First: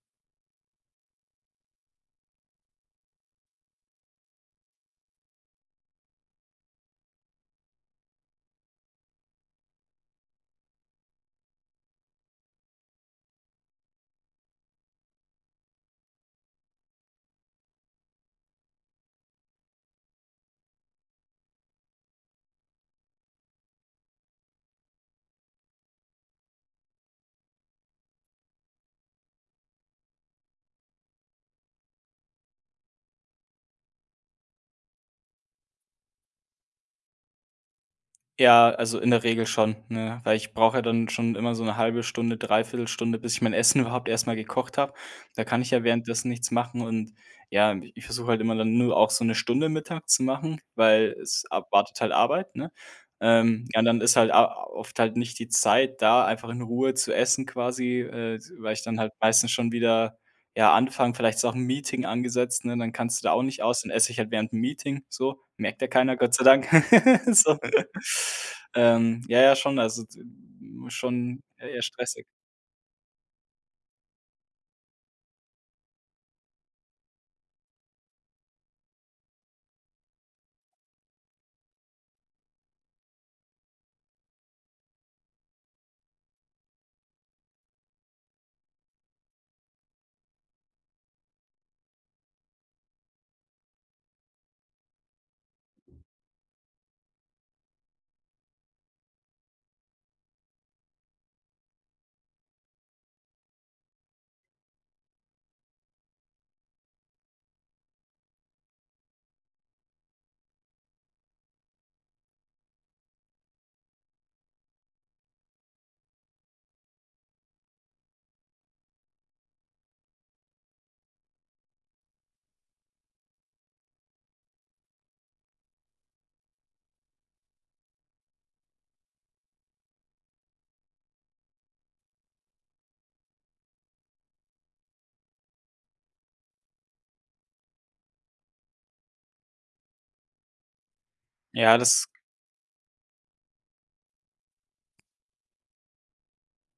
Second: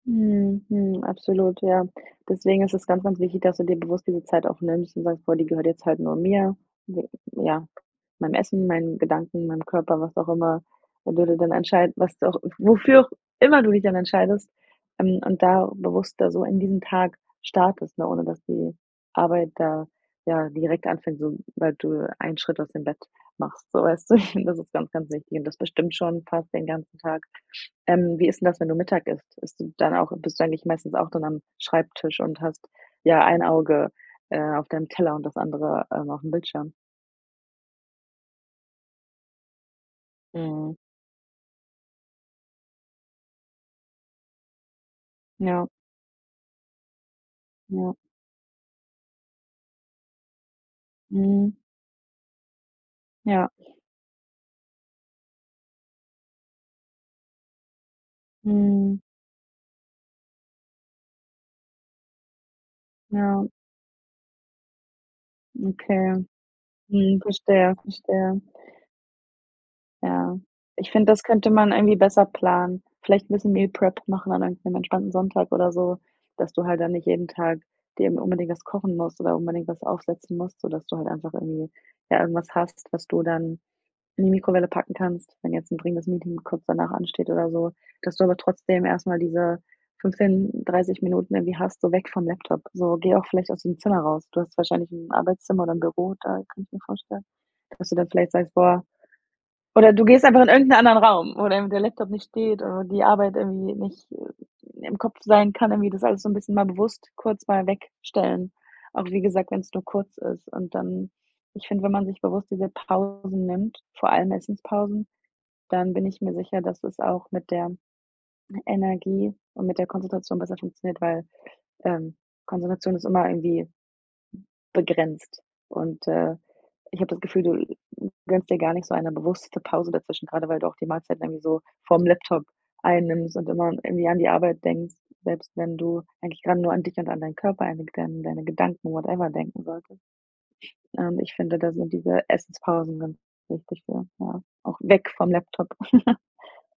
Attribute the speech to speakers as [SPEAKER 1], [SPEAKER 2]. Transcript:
[SPEAKER 1] Mhm. Mhm. Absolut, ja. Deswegen ist es ganz, ganz wichtig, dass du dir bewusst diese Zeit auch nimmst und sagst: „Boah, die gehört jetzt halt nur mir, ne, ja, meinem Essen, meinen Gedanken, meinem Körper“, was auch immer. Wo du dir dann entscheiden, was wofür auch immer du dich dann entscheidest, ähm, und da bewusster so in diesen Tag startest, ne, ohne dass die Arbeit da, ja, direkt anfängt, sobald du einen Schritt aus dem Bett machst. So, weißt du, das ist ganz, ganz wichtig und das bestimmt schon fast den ganzen Tag. Ähm, wie ist denn das, wenn du Mittag isst? Isst du dann auch bist du eigentlich meistens auch dann am Schreibtisch und hast, ja, ein Auge, äh, auf deinem Teller und das andere, ähm, aufm Bildschirm?
[SPEAKER 2] Ja, also in der Regel schon, ne, weil ich brauch
[SPEAKER 1] Mhm.
[SPEAKER 2] ja dann schon immer so 'ne 1/2 Stunde, 3/4 Stunde, bis ich mein Essen überhaupt erst mal gekocht habe. Da kann
[SPEAKER 1] Ja.
[SPEAKER 2] ich ja währenddessen nichts machen und ja, i
[SPEAKER 1] Ja.
[SPEAKER 2] ich versuche halt immer dann nur auch so 'ne Stunde Mittag zu machen, weil es
[SPEAKER 1] Mhm.
[SPEAKER 2] ab wartet halt Arbeit, ne?
[SPEAKER 1] Ja.
[SPEAKER 2] Ähm, ja, und dann ist halt a oft halt nicht die Zeit da, einfach in Ruhe zu essen quasi, äh, s weil ich dann
[SPEAKER 1] Mhm.
[SPEAKER 2] halt meistens schon wieder ja, anfangen vielleicht ist auch 'n Meeting angesetzt, ne, dann kannst du da auch
[SPEAKER 1] Ja.
[SPEAKER 2] nicht aus. Dann esse ich halt während 'm Meeting, so. Merkt ja keiner,
[SPEAKER 1] Okay.
[SPEAKER 2] Gott sei Dank.
[SPEAKER 1] Mhm.
[SPEAKER 2] So,
[SPEAKER 1] Verstehe, verstehe.
[SPEAKER 2] ähm, ja, ja, schon, also d
[SPEAKER 1] Ja. Ich find, das
[SPEAKER 2] schon
[SPEAKER 1] könnte man
[SPEAKER 2] eher
[SPEAKER 1] irgendwie
[SPEAKER 2] stressig.
[SPEAKER 1] besser planen. Vielleicht 'n bisschen Meal Prep machen an einem am entspannten Sonntag oder so, dass du halt dann nicht jeden Tag dir immer unbedingt was kochen musst oder unbedingt was aufsetzen musst, sodass du halt einfach irgendwie äh, irgendwas hast, was du dann in die Mikrowelle packen kannst, wenn jetzt 'n dringendes Meeting kurz danach ansteht oder so. Dass du aber trotzdem erst mal diese 15, 30 Minuten irgendwie hast, so weg vom Laptop. So, geh auch vielleicht aus dem Zimmer raus. Du hast wahrscheinlich 'n Arbeitszimmer oder 'n Büro da, kann ich mir vorstellen, dass du dann vielleicht sagst: „Boah“. Oder du gehst einfach in irgend 'nen anderen Raum, wo dann der Laptop nicht steht oder die Arbeit irgendwie nicht im Kopf sein kann, irgendwie das alles so 'n bisschen mal bewusst kurz mal wegstellen. Auch wie gesagt, wenn's nur kurz ist und dann ich finde, wenn man sich bewusst diese Pausen nimmt, vor allem Essenspausen, dann bin ich mir sicher, dass es auch mit der Energie und mit der Konzentration besser funktioniert, weil, ähm, Konzentration ist immer irgendwie begrenzt und, äh, ich habe das Gefühl, du gönnst dir gar nicht so eine bewusste Pause dazwischen, gerade weil du auch die Mahlzeit irgendwie so vorm Laptop einnimmst und immer irgendwie an die Arbeit denkst, selbst wenn du eigentlich gerade nur an dich und an deinen Körper, an deine Gedan an deine Gedanken, whatever, denken solltest. Ähm, ich finde, da
[SPEAKER 2] Ja,
[SPEAKER 1] sind
[SPEAKER 2] das
[SPEAKER 1] diese Essenspausen ganz wichtig für. Ja, auch weg vom Laptop.